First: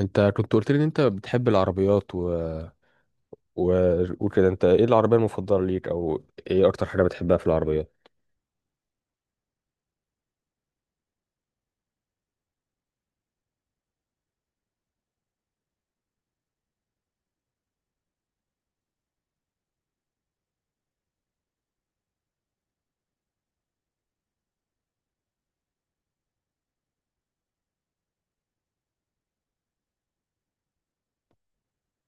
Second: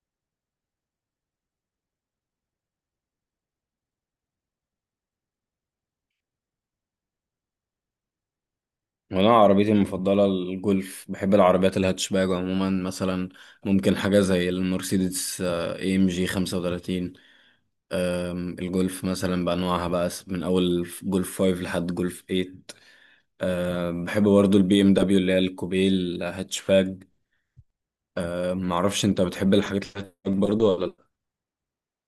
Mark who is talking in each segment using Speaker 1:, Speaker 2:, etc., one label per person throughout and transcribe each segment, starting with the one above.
Speaker 1: انت كنت قلت لي ان انت بتحب العربيات و... وكده انت ايه العربية المفضلة ليك او ايه اكتر حاجة بتحبها في العربيات؟
Speaker 2: وانا عربيتي المفضله الجولف، بحب العربيات الهاتشباج عموما. مثلا ممكن حاجه زي المرسيدس اي ام جي 35. الجولف مثلا بانواعها بقى من اول جولف 5 لحد جولف 8. بحب برضو البي ام دبليو اللي هي الكوبيه الهاتشباج. معرفش، انت بتحب الحاجات الهاتشباج برضو ولا؟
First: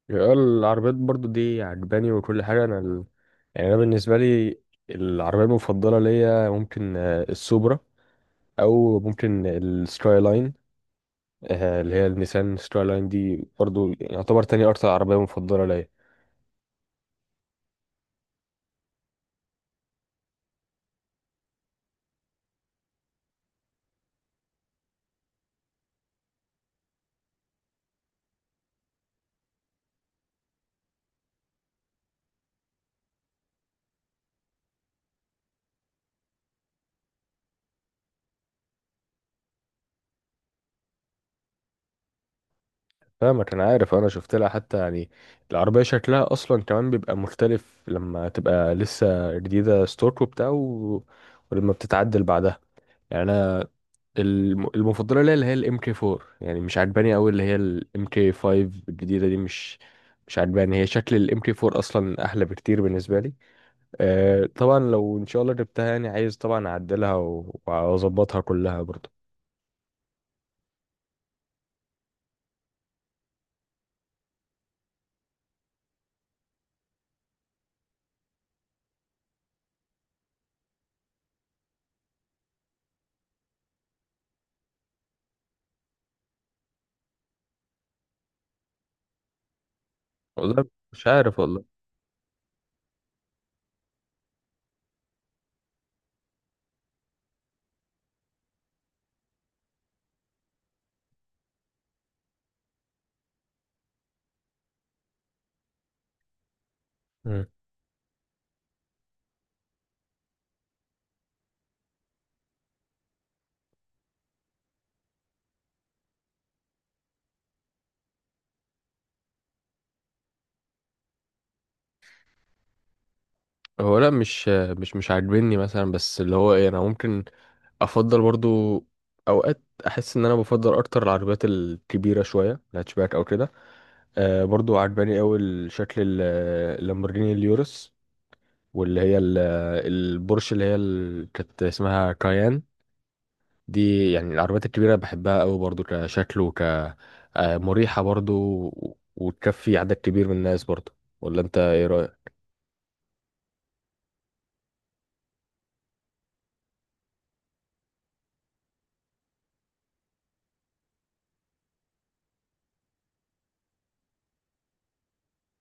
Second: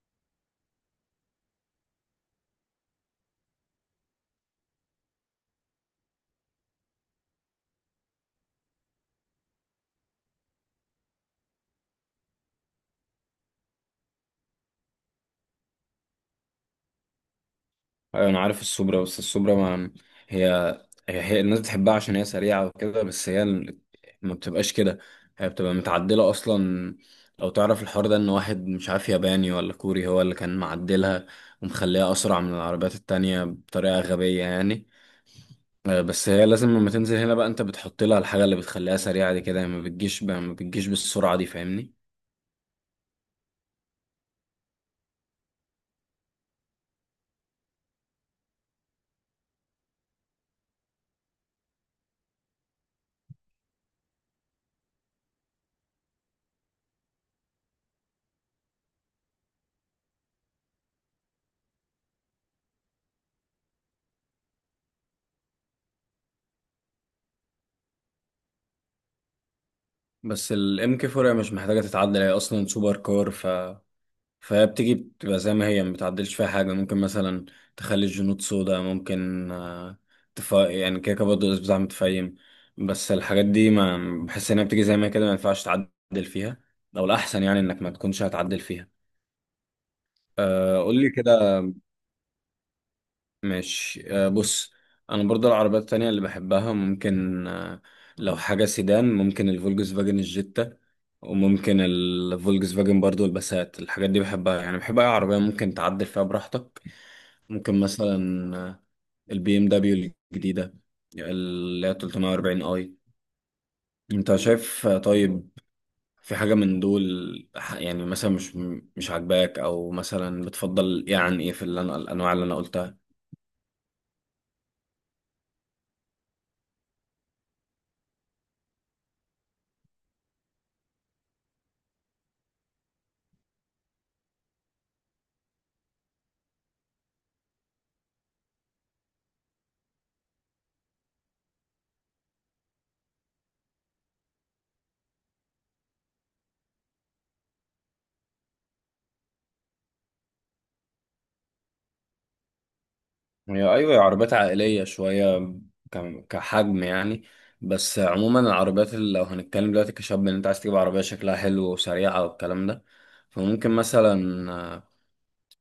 Speaker 1: يعني العربيات برضو دي عجباني وكل حاجة. يعني انا بالنسبة لي العربية المفضلة ليا ممكن السوبرا، او ممكن السكاي لاين، اللي هي النيسان سكاي لاين. دي برضو يعتبر تاني اكتر عربية مفضلة ليا.
Speaker 2: أيوة أنا عارف السوبرا. بس السوبرا ما هي هي الناس بتحبها عشان هي سريعة وكده. بس ما بتبقاش كده. هي بتبقى متعدلة أصلا. لو تعرف الحوار ده، إن واحد مش عارف ياباني ولا كوري هو اللي كان معدلها ومخليها أسرع من العربيات التانية بطريقة غبية يعني. بس هي لازم لما تنزل هنا بقى أنت بتحط لها الحاجة اللي بتخليها سريعة دي، كده ما بتجيش بالسرعة دي، فاهمني؟
Speaker 1: فاهمك، انا عارف، انا شفت لها حتى. يعني العربيه شكلها اصلا كمان بيبقى مختلف لما تبقى لسه جديده ستوك وبتاع، ولما بتتعدل بعدها. يعني انا المفضله ليا اللي هي الام كي 4، يعني مش عجباني قوي اللي هي الام كي 5 الجديده دي. مش عجباني. هي شكل الام كي 4 اصلا احلى بكتير بالنسبه لي. أه طبعا لو ان شاء الله جبتها يعني عايز طبعا اعدلها واظبطها كلها برضه.
Speaker 2: بس الام كي 4 مش محتاجة تتعدل، هي أصلا سوبر كار. فبتيجي بتبقى زي ما هي، ما بتعدلش فيها حاجة. ممكن مثلا تخلي الجنود سودا، ممكن يعني كده كده برضه الأسبوع متفايم. بس الحاجات دي ما بحس إنها بتيجي زي ما هي كده، ما ينفعش تعدل فيها، أو الأحسن يعني إنك ما تكونش هتعدل فيها.
Speaker 1: والله
Speaker 2: أه، قول
Speaker 1: مش
Speaker 2: لي
Speaker 1: عارف
Speaker 2: كده.
Speaker 1: والله.
Speaker 2: ماشي، أه بص. أنا برضه العربيات التانية اللي بحبها، ممكن لو حاجة سيدان ممكن الفولكس فاجن الجيتا، وممكن الفولكس فاجن برضه الباسات. الحاجات دي بحبها، يعني بحب أي عربية ممكن تعدل فيها براحتك. ممكن مثلا البي ام دبليو الجديدة، اللي هي 340 اي. انت شايف طيب، في حاجة من دول يعني مثلا مش عاجباك؟ او مثلا بتفضل ايه عن ايه في اللي الانواع اللي انا قلتها؟
Speaker 1: هو لا، مش عاجبني مثلا، بس اللي هو ايه، انا ممكن افضل برضو. اوقات احس ان انا بفضل اكتر العربيات الكبيره شويه، الهاتشباك او كده. آه برضو عجباني قوي الشكل اللامبورجيني اليورس، واللي هي البورش اللي هي كانت اسمها كايان. دي يعني العربيات الكبيره بحبها قوي برضو كشكل، وك آه، مريحه برضو، وتكفي عدد كبير من الناس برضو. ولا انت ايه رايك؟
Speaker 2: هي ايوه، هي عربيات عائلية شوية كحجم يعني. بس عموما العربيات اللي لو هنتكلم دلوقتي كشاب ان انت عايز تجيب عربية شكلها حلو وسريعة والكلام ده، فممكن مثلا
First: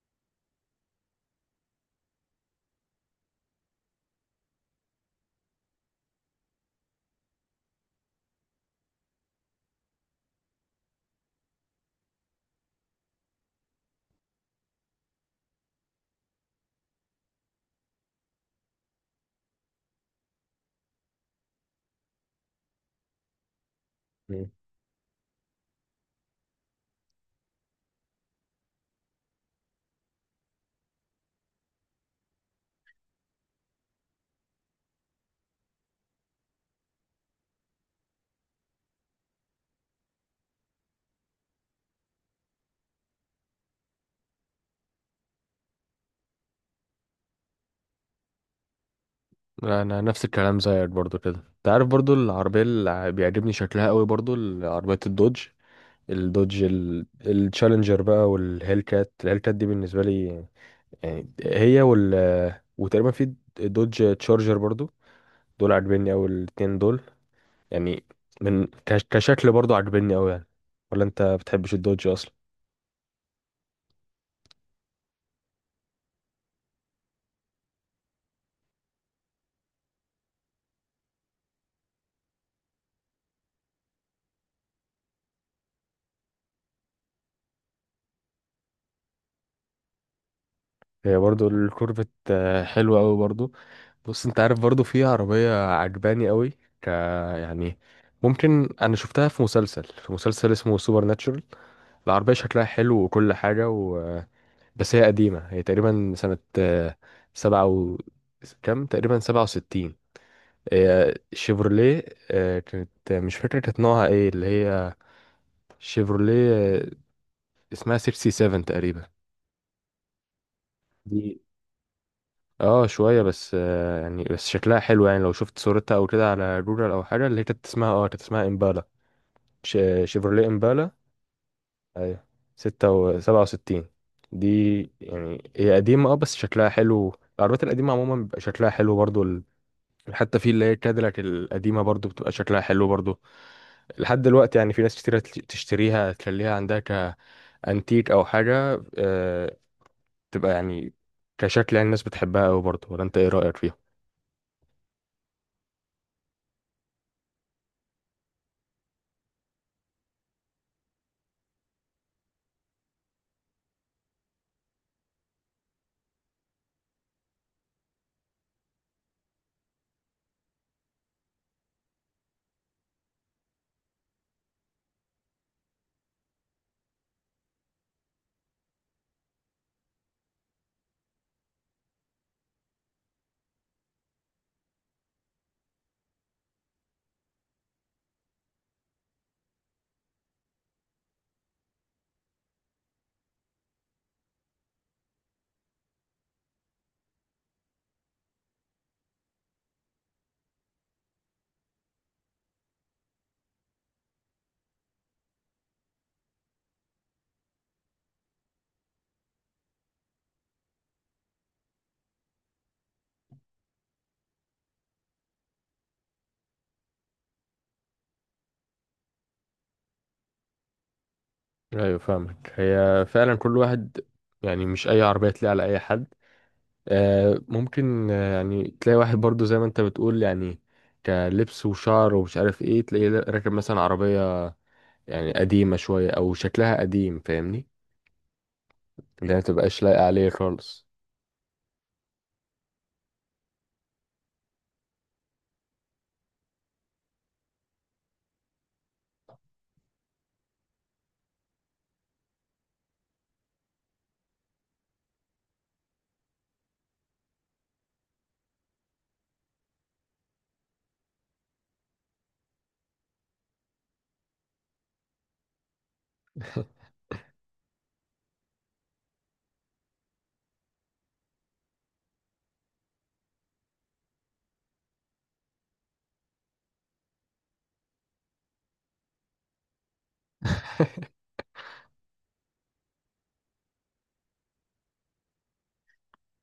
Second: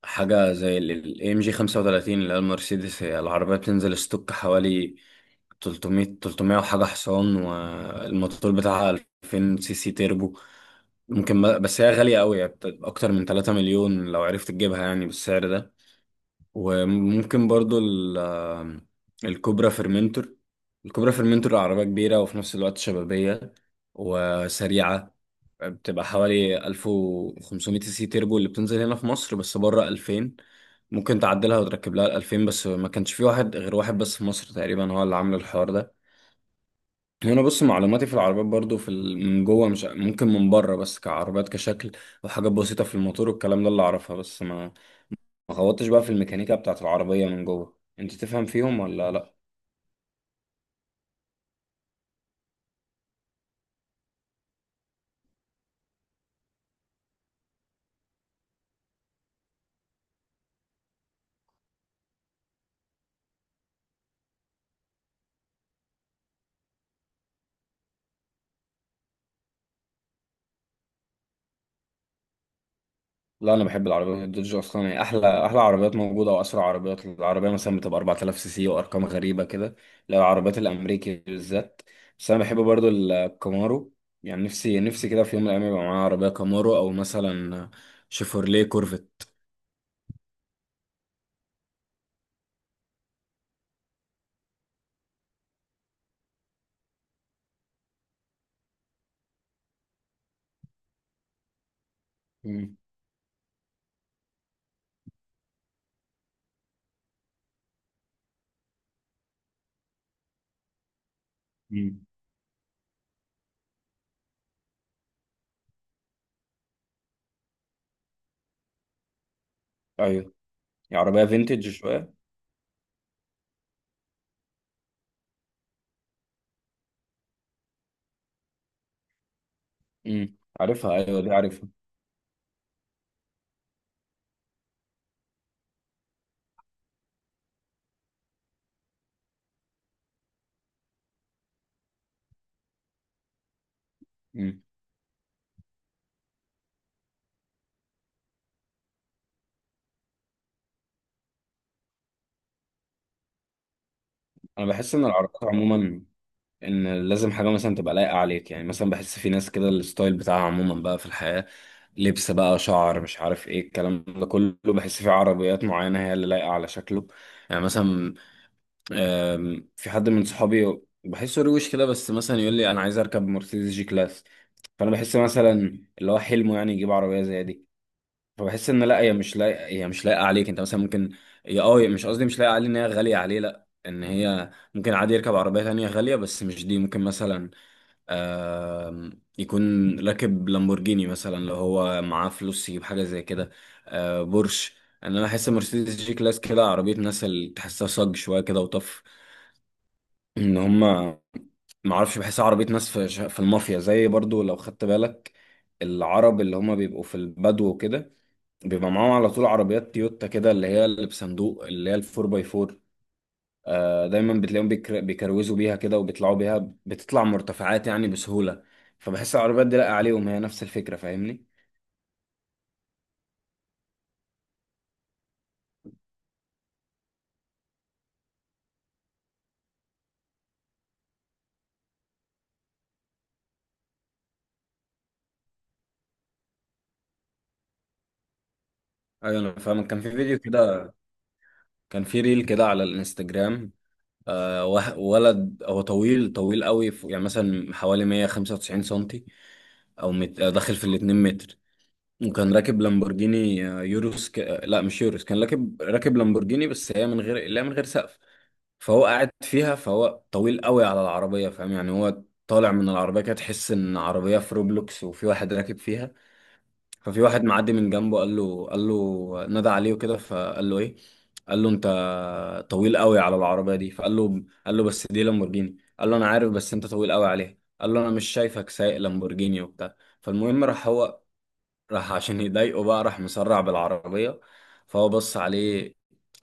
Speaker 2: حاجة زي ال ام جي 35 اللي هي المرسيدس. هي العربية بتنزل ستوك حوالي 300، 300 وحاجة حصان، والموتور بتاعها 2000 سي سي تيربو. ممكن بس هي غالية قوي، يعني أكتر من 3 مليون لو عرفت تجيبها يعني بالسعر ده. وممكن برضو الكوبرا فيرمنتور الكوبرا فيرمنتور عربية كبيرة وفي نفس الوقت شبابية وسريعة. بتبقى حوالي 1500 سي سي تيربو اللي بتنزل هنا في مصر، بس بره 2000. ممكن تعدلها وتركب لها ال 2000، بس ما كانش في واحد، غير واحد بس في مصر تقريبا هو اللي عامل الحوار ده. هنا بص، معلوماتي في العربيات برضو في من جوه مش ممكن، من بره بس كعربيات كشكل وحاجات بسيطة في الموتور والكلام ده اللي اعرفها، بس ما خبطتش بقى في الميكانيكا بتاعت العربية من جوه. انت تفهم فيهم ولا لا؟
Speaker 1: لا، انا نفس الكلام زيك برضو. كده انت عارف برضو العربيه اللي بيعجبني شكلها قوي برضو عربيه الدوج. التشالنجر بقى والهيل كات. الهيل كات دي بالنسبه لي يعني، هي وال وتقريبا في دوج تشارجر برضو، دول عاجبني قوي الاتنين دول. يعني من كشكل برضو عاجبني قوي يعني. ولا انت بتحبش الدوج اصلا؟
Speaker 2: لا، انا بحب العربية الدوج، اصلا هي احلى احلى عربيات موجودة واسرع عربيات. العربية مثلا بتبقى 4000 سي سي وارقام غريبة كده. لا، العربيات الامريكي بالذات. بس انا بحب برضو الكامارو، يعني نفسي نفسي كده في يوم من الايام يبقى معايا عربية كامارو، او مثلا شيفورليه كورفت.
Speaker 1: هي برضو الكورفت حلوة أوي برضو. بص، انت عارف برضو في عربية عجباني أوي، ك يعني ممكن، أنا شفتها في مسلسل اسمه سوبر ناتشورال. العربية شكلها
Speaker 2: مم.
Speaker 1: حلو وكل حاجة بس هي قديمة، هي تقريبا سنة سبعة و كام، تقريبا 67. هي
Speaker 2: مم.
Speaker 1: شيفروليه. آه، كانت آه، مش فاكرة كانت نوعها ايه اللي هي شيفروليه. اسمها سيكسي سيفن تقريبا.
Speaker 2: ايوه، هي
Speaker 1: دي
Speaker 2: عربية فينتج شوية.
Speaker 1: اه شوية بس، يعني بس شكلها حلو، يعني لو شفت صورتها او كده على جوجل او حاجة. اللي هي كانت اسمها اه كانت اسمها امبالا. ش-
Speaker 2: مم.
Speaker 1: شيفروليه امبالا.
Speaker 2: عارفها، ايوه دي عارفها.
Speaker 1: ايوه، 66 و67. دي يعني هي قديمة بس شكلها حلو. العربيات القديمة عموما بيبقى شكلها حلو برضو حتى في اللي هي كاديلاك القديمة برضو، بتبقى شكلها حلو برضو لحد دلوقتي.
Speaker 2: مم.
Speaker 1: يعني في ناس كتيرة تشتريها تخليها عندها كأنتيك او حاجة، تبقى يعني كشكل، يعني الناس بتحبها اوي برضو. ولا انت ايه رأيك فيها؟
Speaker 2: انا بحس ان العربيات عموما، ان لازم حاجه مثلا تبقى لايقه عليك، يعني مثلا بحس في ناس كده الستايل بتاعها عموما بقى في الحياه، لبس بقى، شعر، مش عارف ايه الكلام ده كله، بحس في عربيات معينه هي اللي لايقه على شكله. يعني مثلا في حد من صحابي بحسه روش كده، بس مثلا يقول لي انا عايز اركب مرسيدس جي كلاس. فانا بحس مثلا اللي هو حلمه يعني يجيب عربيه زي دي. فبحس ان، لا هي مش لايقه عليك. انت مثلا ممكن، يا اه مش قصدي مش لايقه عليه ان هي غاليه عليه، لا، ان هي ممكن عادي يركب عربيه تانية غاليه بس مش دي. ممكن مثلا يكون راكب لامبورجيني مثلا لو هو معاه فلوس يجيب حاجة زي كده. بورش. انا بحس مرسيدس جي كلاس كده عربية ناس اللي تحسها صج شوية كده وطف، ان هما معرفش، بحسها عربية ناس في في المافيا زي، برضو لو خدت بالك. العرب اللي هما بيبقوا في البدو وكده، بيبقى معاهم على طول عربيات تويوتا كده، اللي هي اللي بصندوق، اللي هي الفور باي فور. دايما بتلاقيهم بيكروزوا بيها كده، وبيطلعوا بيها، بتطلع مرتفعات يعني بسهولة. فبحس العربيات دي لاقى عليهم، هي نفس الفكرة، فاهمني؟
Speaker 1: ايوه فاهمك. هي فعلا كل واحد، يعني مش اي عربيه تلاقي على اي حد. ممكن، يعني تلاقي واحد برضو زي ما انت بتقول، يعني كلبس وشعر ومش عارف ايه، تلاقيه راكب مثلا عربيه يعني قديمه شويه او شكلها قديم، فاهمني، اللي هي
Speaker 2: ايوه
Speaker 1: ما
Speaker 2: انا
Speaker 1: تبقاش
Speaker 2: فاهمك. كان
Speaker 1: لايقه
Speaker 2: في
Speaker 1: عليه
Speaker 2: فيديو
Speaker 1: خالص.
Speaker 2: كده، كان في ريل كده على الانستجرام. ولد هو طويل طويل قوي يعني مثلا حوالي 195 سنتي، او مت... آه، داخل في ال 2 متر. وكان راكب لامبورجيني، يوروس ك... آه، لا مش يوروس، كان راكب لامبورجيني، بس هي من غير، لا، من غير سقف. فهو قاعد فيها، فهو طويل قوي على العربية، فاهم يعني، هو طالع من العربية كده تحس ان عربية في روبلوكس وفي واحد راكب فيها. ففي واحد معدي من جنبه، قال له نادى عليه وكده. فقال له ايه؟ قال له انت طويل قوي على العربية دي. فقال له قال له بس دي لامبورجيني. قال له انا عارف بس انت طويل قوي عليها. قال له انا مش شايفك سايق لامبورجيني وبتاع. فالمهم، راح عشان يضايقه بقى، راح مسرع بالعربية. فهو بص عليه،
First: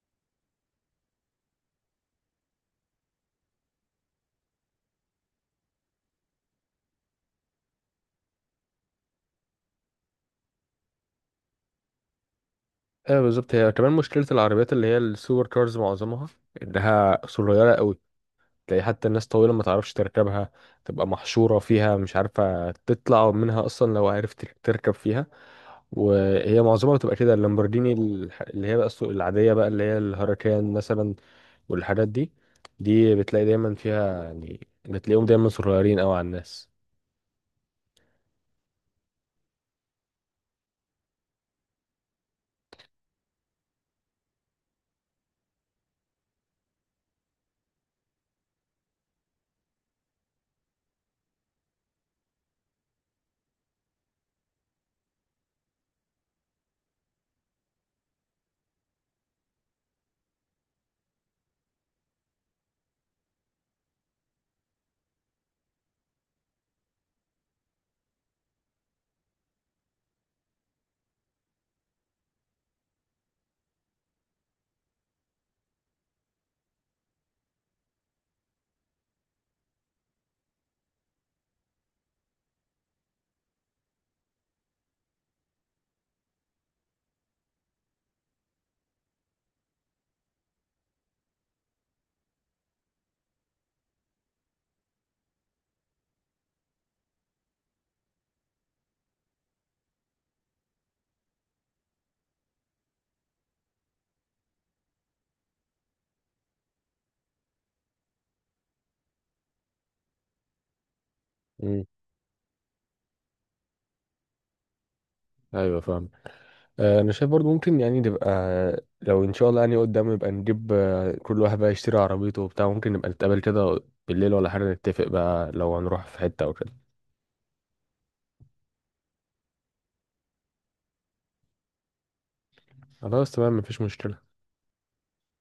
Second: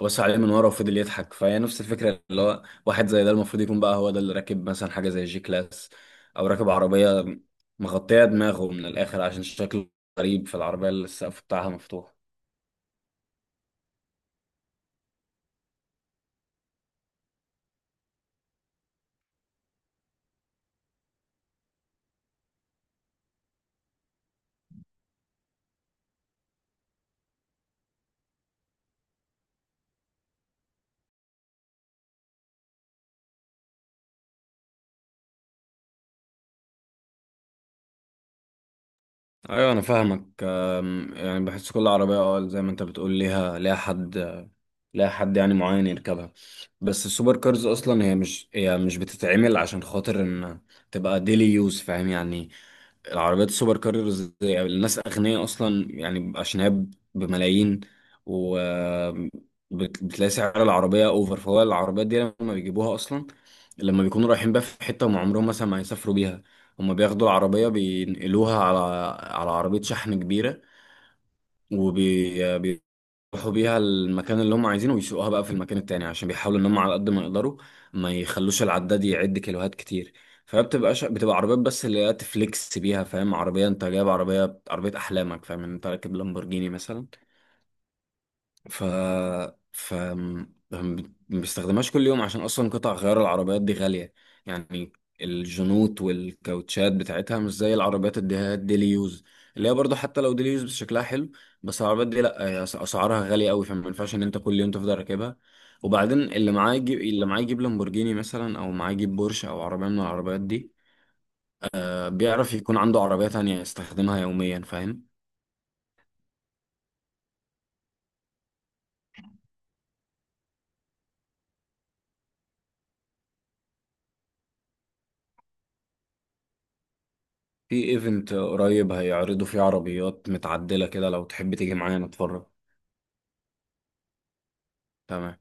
Speaker 2: بص عليه من ورا وفضل يضحك. فهي نفس الفكرة، اللي هو واحد زي ده المفروض يكون بقى هو ده اللي راكب مثلا حاجة زي جي كلاس. أو راكب عربية مغطية دماغه من الآخر، عشان شكله غريب في العربية اللي السقف بتاعها مفتوح.
Speaker 1: ايوه بالظبط. هي كمان مشكله العربيات اللي هي السوبر كارز، معظمها انها صغيره قوي. تلاقي حتى الناس طويله ما تعرفش تركبها، تبقى محشوره فيها، مش عارفه تطلع منها اصلا لو عرفت تركب فيها. وهي معظمها بتبقى كده، اللامبورجيني اللي هي بقى السوق العادية بقى، اللي هي الهركان مثلا والحاجات دي، دي بتلاقي دايما فيها، يعني بتلاقيهم دايما صغيرين قوي على الناس.
Speaker 2: ايوه انا فاهمك، يعني بحس كل عربيه، زي ما انت بتقول، ليها، ليها حد يعني معين يركبها. بس السوبر كارز اصلا هي مش بتتعمل عشان خاطر ان تبقى ديلي يوز، فاهم يعني؟ العربيات السوبر كارز الناس أغنياء أصلا يعني، عشان هي بملايين، و بتلاقي سعر العربية أوفر. فهو العربيات دي لما بيجيبوها أصلا لما بيكونوا رايحين بقى في حتة، هم عمرهم مثلا ما هيسافروا بيها، هم بياخدوا العربية بينقلوها على عربية شحن كبيرة. يروحوا بيها المكان اللي هم عايزينه، ويسوقوها بقى في المكان التاني، عشان بيحاولوا ان هم على قد ما يقدروا ما يخلوش العداد يعد كيلوهات كتير. بتبقى عربيات بس اللي هي تفليكس بيها، فاهم؟ عربية انت جايب، عربية احلامك، فاهم؟ انت راكب لامبورجيني مثلا. ف ف ما بيستخدمهاش كل يوم، عشان اصلا قطع غيار العربيات دي غالية. يعني الجنوط والكاوتشات بتاعتها مش زي العربيات اللي هي الديلي يوز، اللي هي برضه حتى لو ديلي يوز بس شكلها حلو. بس العربيات دي، لا هي اسعارها غالية قوي، فما ينفعش ان انت كل يوم تفضل راكبها. وبعدين اللي معاه يجيب لامبورجيني مثلا، او معاه يجيب بورش، او عربية من العربيات دي.
Speaker 1: امم،
Speaker 2: بيعرف يكون عنده عربية تانية يستخدمها يوميا، فاهم؟
Speaker 1: ايوه فاهم. انا شايف برضو ممكن يعني نبقى، لو ان شاء الله يعني قدام نبقى نجيب، كل واحد بقى يشتري عربيته وبتاع، ممكن نبقى نتقابل كده بالليل ولا حاجة، نتفق بقى لو هنروح في حتة او كده.
Speaker 2: في ايفنت قريب هيعرضوا فيه عربيات متعدلة كده، لو تحب تيجي معايا نتفرج.
Speaker 1: خلاص تمام، مفيش مشكلة.
Speaker 2: تمام.